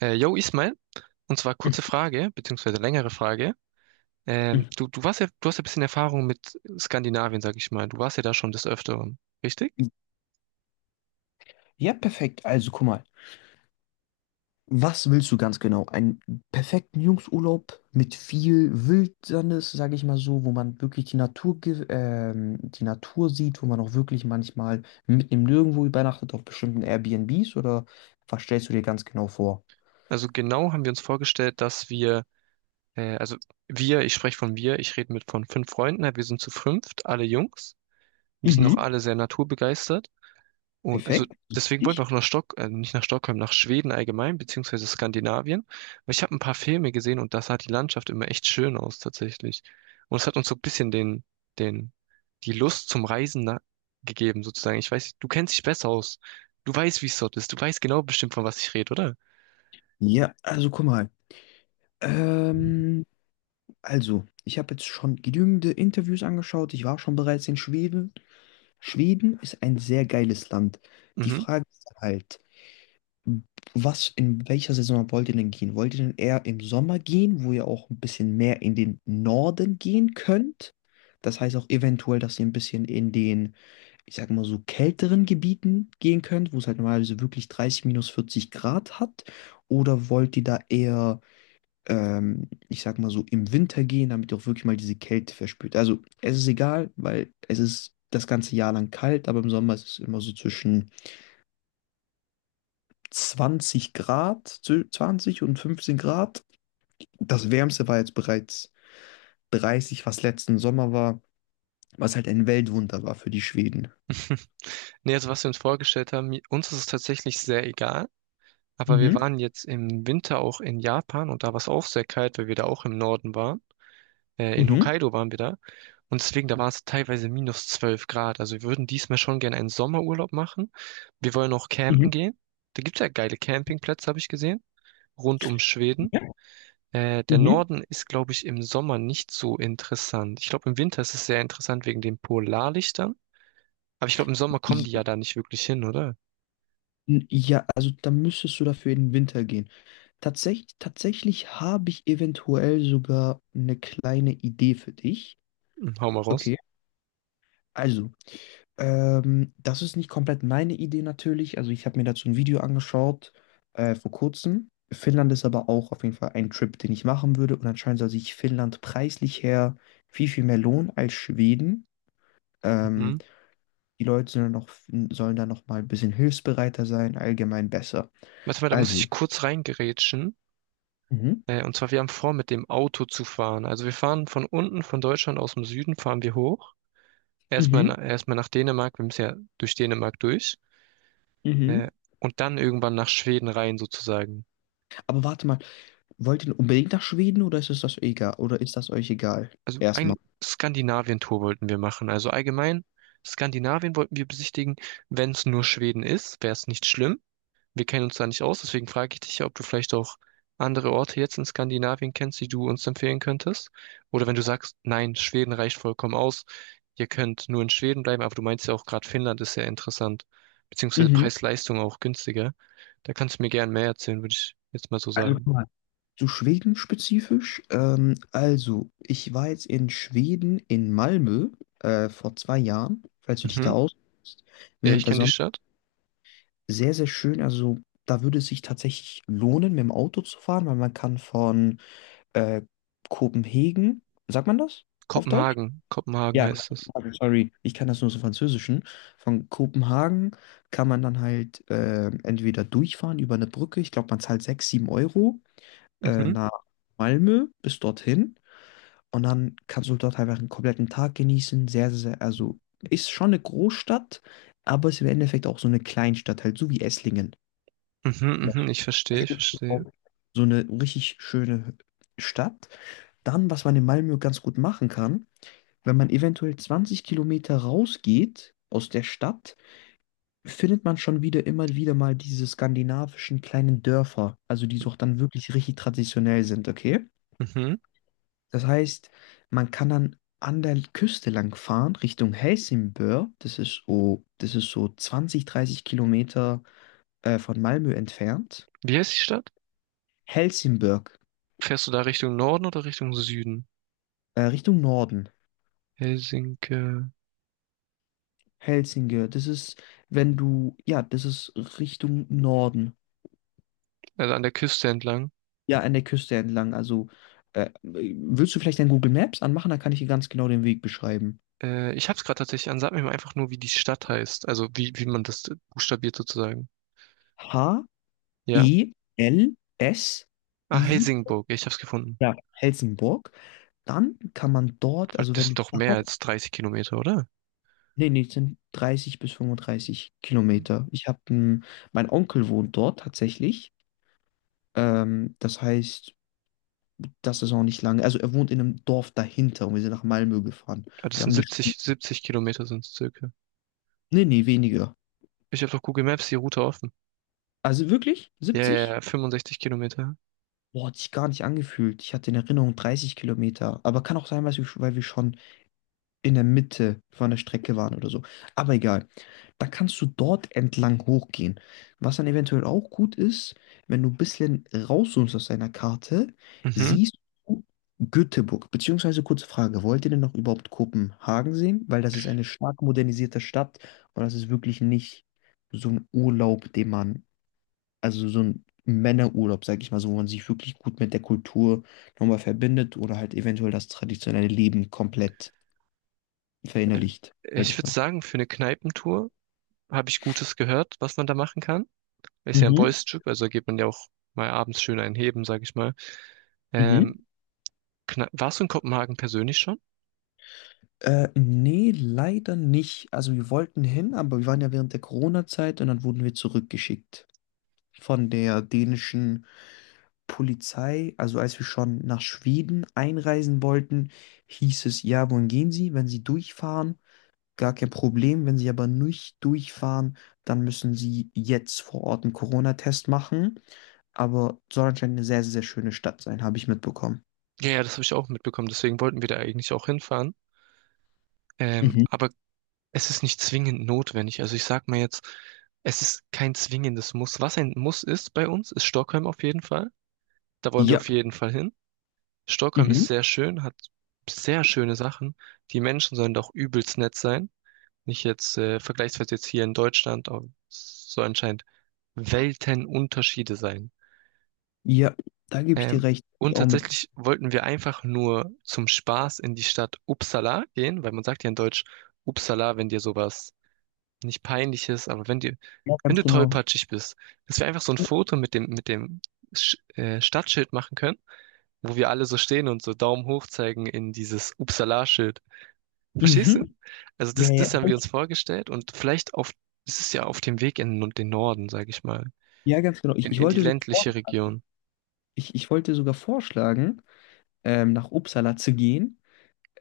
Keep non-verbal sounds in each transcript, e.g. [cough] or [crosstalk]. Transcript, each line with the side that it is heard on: right: Yo, Ismail, und zwar kurze Frage, beziehungsweise längere Frage. Ähm,
left: Mhm.
right: du, du warst ja, du hast ja ein bisschen Erfahrung mit Skandinavien, sag ich mal. Du warst ja da schon des Öfteren, richtig?
left: Ja, perfekt. Also, guck mal. Was willst du ganz genau? Einen perfekten Jungsurlaub mit viel Wildnis, sage ich mal so, wo man wirklich die Natur, die Natur sieht, wo man auch wirklich manchmal mitten im Nirgendwo übernachtet auf bestimmten Airbnbs oder was stellst du dir ganz genau vor?
right: Also genau haben wir uns vorgestellt, dass wir, also wir, ich spreche von wir, ich rede mit von fünf Freunden, wir sind zu fünft, alle Jungs. Wir sind auch
left: Mhm,
right: alle sehr naturbegeistert. Und also
left: perfekt.
right: deswegen wollen wir
left: Ich?
right: auch nach nicht nach Stockholm, nach Schweden allgemein, beziehungsweise Skandinavien. Weil ich habe ein paar Filme gesehen und da sah die Landschaft immer echt schön aus tatsächlich. Und es hat uns so ein bisschen den, die Lust zum Reisen gegeben, sozusagen. Ich weiß, du kennst dich besser aus. Du weißt, wie es dort ist. Du weißt genau bestimmt, von was ich rede, oder?
left: Ja, also guck mal. Ähm, also, ich habe jetzt schon genügende Interviews angeschaut. Ich war schon bereits in Schweden. Schweden ist ein sehr geiles Land. Die
right: Mhm.
left: Frage ist halt, was, in welcher Saison wollt ihr denn gehen? Wollt ihr denn eher im Sommer gehen, wo ihr auch ein bisschen mehr in den Norden gehen könnt? Das heißt auch eventuell, dass ihr ein bisschen in den, ich sag mal so, kälteren Gebieten gehen könnt, wo es halt normalerweise wirklich 30 minus 40 Grad hat. Oder wollt ihr da eher ich sag mal so, im Winter gehen, damit ihr auch wirklich mal diese Kälte verspürt. Also es ist egal, weil es ist das ganze Jahr lang kalt, aber im Sommer ist es immer so zwischen 20 Grad, 20 und 15 Grad. Das Wärmste war jetzt bereits 30, was letzten Sommer war, was halt ein Weltwunder war für die Schweden.
right: Nee, also was wir uns vorgestellt haben, uns ist es tatsächlich sehr egal. Aber wir
left: Mhm,
right: waren jetzt im Winter auch in Japan und da war es auch sehr kalt, weil wir da auch im Norden waren. In
left: mhm,
right: Hokkaido waren wir da. Und deswegen, da war es teilweise minus 12 Grad. Also wir würden diesmal schon gerne einen Sommerurlaub machen. Wir wollen auch
left: mhm,
right: campen gehen. Da gibt's ja geile Campingplätze, habe ich gesehen, rund um Schweden.
left: ja,
right: Der
left: mhm.
right: Norden ist, glaube ich, im Sommer nicht so interessant. Ich glaube, im Winter ist es sehr interessant wegen den Polarlichtern. Aber ich glaube, im Sommer kommen die ja da nicht wirklich hin, oder?
left: N- Ja, also da müsstest du dafür in den Winter gehen. Tatsächlich, tatsächlich habe ich eventuell sogar eine kleine Idee für dich.
right: Hm, hau mal raus.
left: Okay, also, das ist nicht komplett meine Idee natürlich. Also ich habe mir dazu ein Video angeschaut vor kurzem. Finnland ist aber auch auf jeden Fall ein Trip, den ich machen würde. Und anscheinend soll sich Finnland preislich her viel, viel mehr lohnen als Schweden. Ähm,
right: Mhm.
left: die Leute sollen, noch, sollen da noch mal ein bisschen hilfsbereiter sein, allgemein besser.
right: Warte mal, da muss
left: Also.
right: ich kurz reingerätschen.
left: Mhm.
right: Und zwar, wir haben vor, mit dem Auto zu fahren. Also wir fahren von unten, von Deutschland aus dem Süden, fahren wir hoch. Erstmal,
left: Mhm,
right: na- erstmal nach Dänemark, wir müssen ja durch Dänemark durch. Äh,
left: mhm.
right: und dann irgendwann nach Schweden rein sozusagen.
left: Aber warte mal, wollt ihr unbedingt nach Schweden oder ist es das egal? Oder ist das euch egal?
right: Also ein
left: Erstmal.
right: Skandinavien-Tour wollten wir machen. Also allgemein, Skandinavien wollten wir besichtigen. Wenn es nur Schweden ist, wäre es nicht schlimm. Wir kennen uns da nicht aus, deswegen frage ich dich ja, ob du vielleicht auch andere Orte jetzt in Skandinavien kennst, die du uns empfehlen könntest. Oder wenn du sagst, nein, Schweden reicht vollkommen aus, ihr könnt nur in Schweden bleiben, aber du meinst ja auch gerade Finnland ist sehr interessant, beziehungsweise
left: Mhm.
right: Preis-Leistung auch günstiger. Da kannst du mir gern mehr erzählen, würde ich jetzt mal so
left: Also guck
right: sagen.
left: mal. Zu Schweden spezifisch. Also, ich war jetzt in Schweden in Malmö vor 2 Jahren, falls du dich da
right: Mhm.
left: auskennst,
right: Ja, ich
left: während der
right: kenne die
left: Sommer.
right: Stadt.
left: Sehr, sehr schön. Also, da würde es sich tatsächlich lohnen, mit dem Auto zu fahren, weil man kann von äh, Kopenhagen, sagt man das auf Deutsch?
right: Kopenhagen. Kopenhagen
left: Ja,
right: heißt es.
left: Kopenhagen, sorry. Ich kann das nur so Französischen. Von Kopenhagen kann man dann halt entweder durchfahren über eine Brücke. Ich glaube, man zahlt 6, 7 Euro
right: Mhm.
left: nach Malmö bis dorthin. Und dann kannst du dort einfach einen kompletten Tag genießen. Sehr, sehr, sehr, also ist schon eine Großstadt, aber ist im Endeffekt auch so eine Kleinstadt, halt so wie Esslingen.
right: Mhm, mhm,
left: Weißt
right: ich verstehe, ich
left: du,
right: verstehe.
left: auch so eine richtig schöne Stadt. Dann, was man in Malmö ganz gut machen kann, wenn man eventuell 20 Kilometer rausgeht aus der Stadt, findet man schon wieder immer wieder mal diese skandinavischen kleinen Dörfer, also die so auch dann wirklich richtig traditionell sind, okay?
right: Mhm.
left: Das heißt, man kann dann an der Küste lang fahren, Richtung Helsingborg, das ist so 20, 30 Kilometer von Malmö entfernt.
right: Wie heißt die Stadt?
left: Helsingborg,
right: Fährst du da Richtung Norden oder Richtung Süden?
left: Richtung Norden.
right: Helsinki.
left: Helsinge, das ist, wenn du, ja, das ist Richtung Norden.
right: Also an der Küste entlang.
left: Ja, an der Küste entlang. Also, willst du vielleicht dein Google Maps anmachen? Dann kann ich dir ganz genau den Weg beschreiben.
right: Ich hab's gerade tatsächlich an, sag mir mal einfach nur, wie die Stadt heißt. Also wie man das buchstabiert sozusagen. Ja?
left: H-E-L-S-I,
right: Ah, Helsingborg, ich hab's gefunden.
left: ja, Helsingborg. Dann kann man dort,
right: Weil
left: also
right: das sind
left: wenn
right: doch mehr
left: dort,
right: als 30 Kilometer, oder?
left: nee, nee, es sind 30 bis 35 Kilometer. Ich habe, mein Onkel wohnt dort tatsächlich. Das heißt, das ist auch nicht lange. Also er wohnt in einem Dorf dahinter und wir sind nach Malmö gefahren.
right: Ah, das
left: Wir
right: sind
left: haben eine,
right: 70, 70 Kilometer sind es circa.
left: nee, nee, weniger.
right: Ich habe doch Google Maps die Route offen.
left: Also wirklich?
right: Ja, ja,
left: 70?
right: ja, 65 Kilometer.
left: Boah, hat sich gar nicht angefühlt. Ich hatte in Erinnerung 30 Kilometer. Aber kann auch sein, weil wir schon in der Mitte von der Strecke waren oder so. Aber egal. Da kannst du dort entlang hochgehen. Was dann eventuell auch gut ist, wenn du ein bisschen rauszoomst aus deiner Karte,
right: Mhm.
left: siehst du Göteborg. Beziehungsweise kurze Frage, wollt ihr denn noch überhaupt Kopenhagen sehen? Weil das ist eine stark modernisierte Stadt und das ist wirklich nicht so ein Urlaub, den man also so ein Männerurlaub, sag ich mal, so, wo man sich wirklich gut mit der Kultur nochmal verbindet oder halt eventuell das traditionelle Leben komplett
right: Äh,
left: verinnerlicht, sag
right: Ich
left: ich
right: würde
left: mal.
right: sagen, für eine Kneipentour habe ich Gutes gehört, was man da machen kann. Ist ja ein
left: Mhm,
right: Boys-Trip, also geht man ja auch mal abends schön einheben, sag ich mal.
left: mhm.
right: Ähm, Warst du in Kopenhagen persönlich schon?
left: Nee, leider nicht. Also wir wollten hin, aber wir waren ja während der Corona-Zeit und dann wurden wir zurückgeschickt von der dänischen Polizei. Also als wir schon nach Schweden einreisen wollten, hieß es, ja, wohin gehen Sie, wenn Sie durchfahren? Gar kein Problem. Wenn Sie aber nicht durchfahren, dann müssen Sie jetzt vor Ort einen Corona-Test machen. Aber soll anscheinend eine sehr, sehr schöne Stadt sein, habe ich mitbekommen.
right: Ja, ja, das habe ich auch mitbekommen. Deswegen wollten wir da eigentlich auch hinfahren.
left: Mhm.
right: Aber es ist nicht zwingend notwendig. Also ich sag mal jetzt, es ist kein zwingendes Muss. Was ein Muss ist bei uns, ist Stockholm auf jeden Fall. Da wollen wir
left: Ja,
right: auf jeden Fall hin. Stockholm
left: mhm.
right: ist sehr schön, hat sehr schöne Sachen. Die Menschen sollen doch übelst nett sein. Nicht jetzt vergleichsweise jetzt hier in Deutschland, aber es soll anscheinend Weltenunterschiede sein.
left: Ja, da gebe ich dir
right: Ähm,
left: recht. Ich
right: und
left: auch mit.
right: tatsächlich wollten wir einfach nur zum Spaß in die Stadt Uppsala gehen, weil man sagt ja in Deutsch Uppsala, wenn dir sowas nicht peinlich ist, aber
left: Ja,
right: wenn
left: ganz
right: du
left: genau.
right: tollpatschig bist, dass wir einfach so ein Foto mit dem Sch Stadtschild machen können, wo wir alle so stehen und so Daumen hoch zeigen in dieses Uppsala-Schild. Verstehst du?
left: Mhm.
right: Also
left: Ja,
right: das,
left: ja,
right: das haben wir
left: stimmt.
right: uns vorgestellt und das ist ja auf dem Weg in den Norden, sage ich mal,
left: Ja, ganz genau. Ich,
right: in,
left: ich
right: in die
left: wollte sogar
right: ländliche
left: vorschlagen,
right: Region.
left: ich wollte sogar vorschlagen, nach Uppsala zu gehen.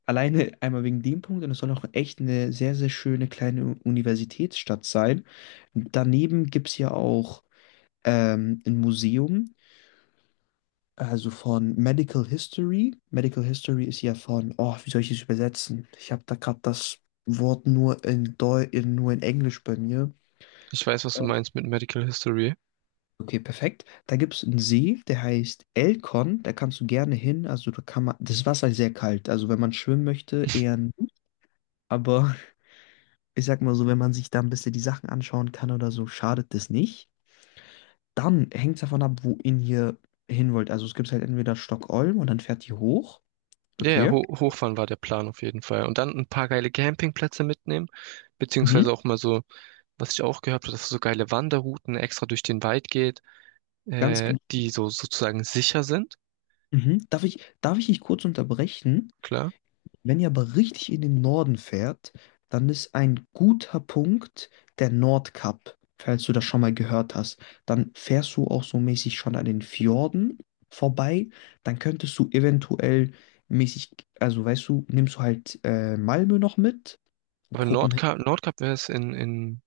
left: Alleine einmal wegen dem Punkt und es soll auch echt eine sehr, sehr schöne kleine Universitätsstadt sein. Daneben gibt es ja auch ein Museum, also von Medical History. Medical History ist ja von, oh, wie soll ich das übersetzen? Ich habe da gerade das Wort nur in nur in Englisch bei mir.
right: Ich weiß, was du
left: Ähm,
right: meinst mit Medical History.
left: Okay, perfekt. Da gibt es einen See, der heißt Elkon, da kannst du gerne hin. Also da kann man, das Wasser ist sehr kalt, also wenn man schwimmen möchte, eher nicht. Aber [laughs] ich sag mal so, wenn man sich da ein bisschen die Sachen anschauen kann oder so, schadet das nicht. Dann hängt es davon ab, wo ihn hier hin wollt. Also es gibt halt entweder Stockholm und dann fährt ihr hoch.
right: Ja, ja,
left: Okay,
right: Ho Hochfahren war der Plan auf jeden Fall. Und dann ein paar geile Campingplätze mitnehmen,
left: mhm,
right: beziehungsweise auch mal so, was ich auch gehört habe, dass so geile Wanderrouten extra durch den Wald geht,
left: ganz genau.
right: die so sozusagen sicher sind,
left: Mhm. Darf ich dich kurz unterbrechen?
right: klar.
left: Wenn ihr aber richtig in den Norden fährt, dann ist ein guter Punkt der Nordkap, falls du das schon mal gehört hast. Dann fährst du auch so mäßig schon an den Fjorden vorbei. Dann könntest du eventuell mäßig, also weißt du, nimmst du halt Malmö noch mit,
right: Aber
left: Kopenhagen.
right: Nordkap wäre es in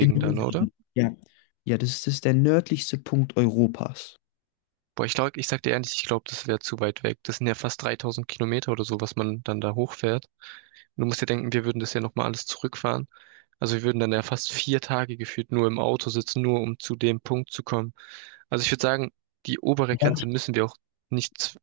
left: In, den
right: dann, oder?
left: Norden. Ja. Ja, das ist der nördlichste Punkt Europas.
right: Boah, ich glaube, ich sag dir ehrlich, ich glaube, das wäre zu weit weg. Das sind ja fast 3000 Kilometer oder so, was man dann da hochfährt. Du musst dir denken, wir würden das ja nochmal alles zurückfahren. Also wir würden dann ja fast 4 Tage gefühlt nur im Auto sitzen, nur um zu dem Punkt zu kommen. Also ich würde sagen, die obere Grenze müssen wir auch nicht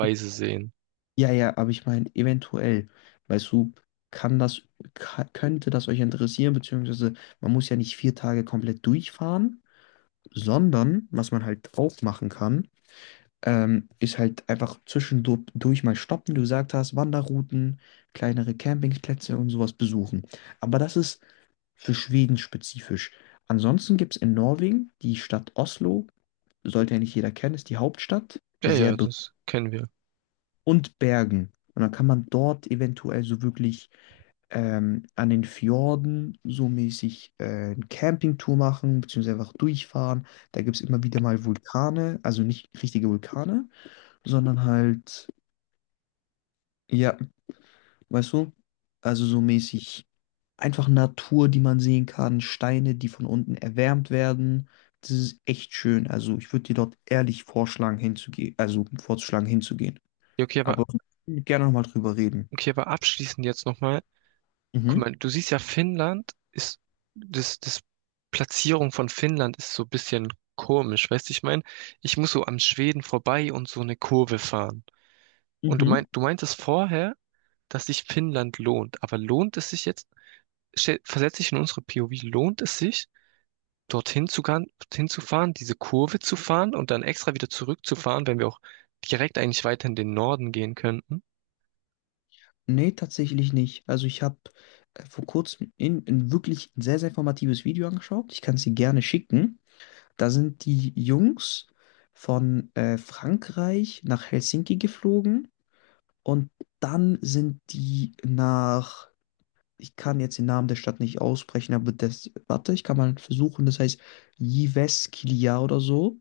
left: Ja,
right: sehen.
left: ja, ja, aber ich meine, eventuell, weißt du, kann das, könnte das euch interessieren, beziehungsweise man muss ja nicht 4 Tage komplett durchfahren, sondern was man halt auch machen kann, ist halt einfach zwischendurch mal stoppen, du gesagt hast, Wanderrouten, kleinere Campingplätze und sowas besuchen. Aber das ist für Schweden spezifisch. Ansonsten gibt es in Norwegen die Stadt Oslo, sollte ja nicht jeder kennen, ist die Hauptstadt,
right: Ja,
left: sehr
right: ja, das kennen wir.
left: und Bergen. Und dann kann man dort eventuell so wirklich an den Fjorden so mäßig eine Campingtour machen, beziehungsweise einfach durchfahren. Da gibt es immer wieder mal Vulkane, also nicht richtige Vulkane, sondern halt, ja, weißt du, also so mäßig einfach Natur, die man sehen kann, Steine, die von unten erwärmt werden. Das ist echt schön. Also ich würde dir dort ehrlich vorschlagen, hinzugehen, also vorzuschlagen, hinzugehen.
right: Ja,
left: Aber gerne nochmal drüber reden.
right: okay, aber abschließend jetzt nochmal. Guck
left: Mhm.
right: mal, du siehst ja, Finnland ist, das Platzierung von Finnland ist so ein bisschen komisch, weißt du, ich meine, ich muss so am Schweden vorbei und so eine Kurve fahren. Und
left: Mhm.
right: du meintest vorher, dass sich Finnland lohnt. Aber lohnt es sich jetzt, versetze ich in unsere POV, lohnt es sich, dorthin zu fahren, diese Kurve zu fahren und dann extra wieder zurückzufahren, wenn wir auch direkt eigentlich weiter in den Norden gehen könnten?
left: Nee, tatsächlich nicht. Also ich habe vor kurzem in wirklich ein sehr, sehr informatives Video angeschaut. Ich kann es dir gerne schicken. Da sind die Jungs von Frankreich nach Helsinki geflogen und dann sind die nach, ich kann jetzt den Namen der Stadt nicht aussprechen, aber das, warte, ich kann mal versuchen, das heißt Jyväskylä oder so.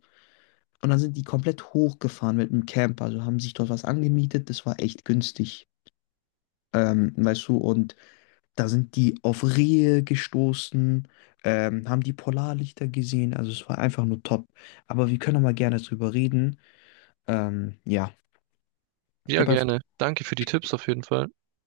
left: Und dann sind die komplett hochgefahren mit einem Camper, also haben sich dort was angemietet, das war echt günstig. Weißt du, und da sind die auf Rehe gestoßen, haben die Polarlichter gesehen. Also es war einfach nur top. Aber wir können auch mal gerne drüber reden. Ja,
right: Ja,
left: gib einfach
right: gerne. Danke für die Tipps auf jeden Fall.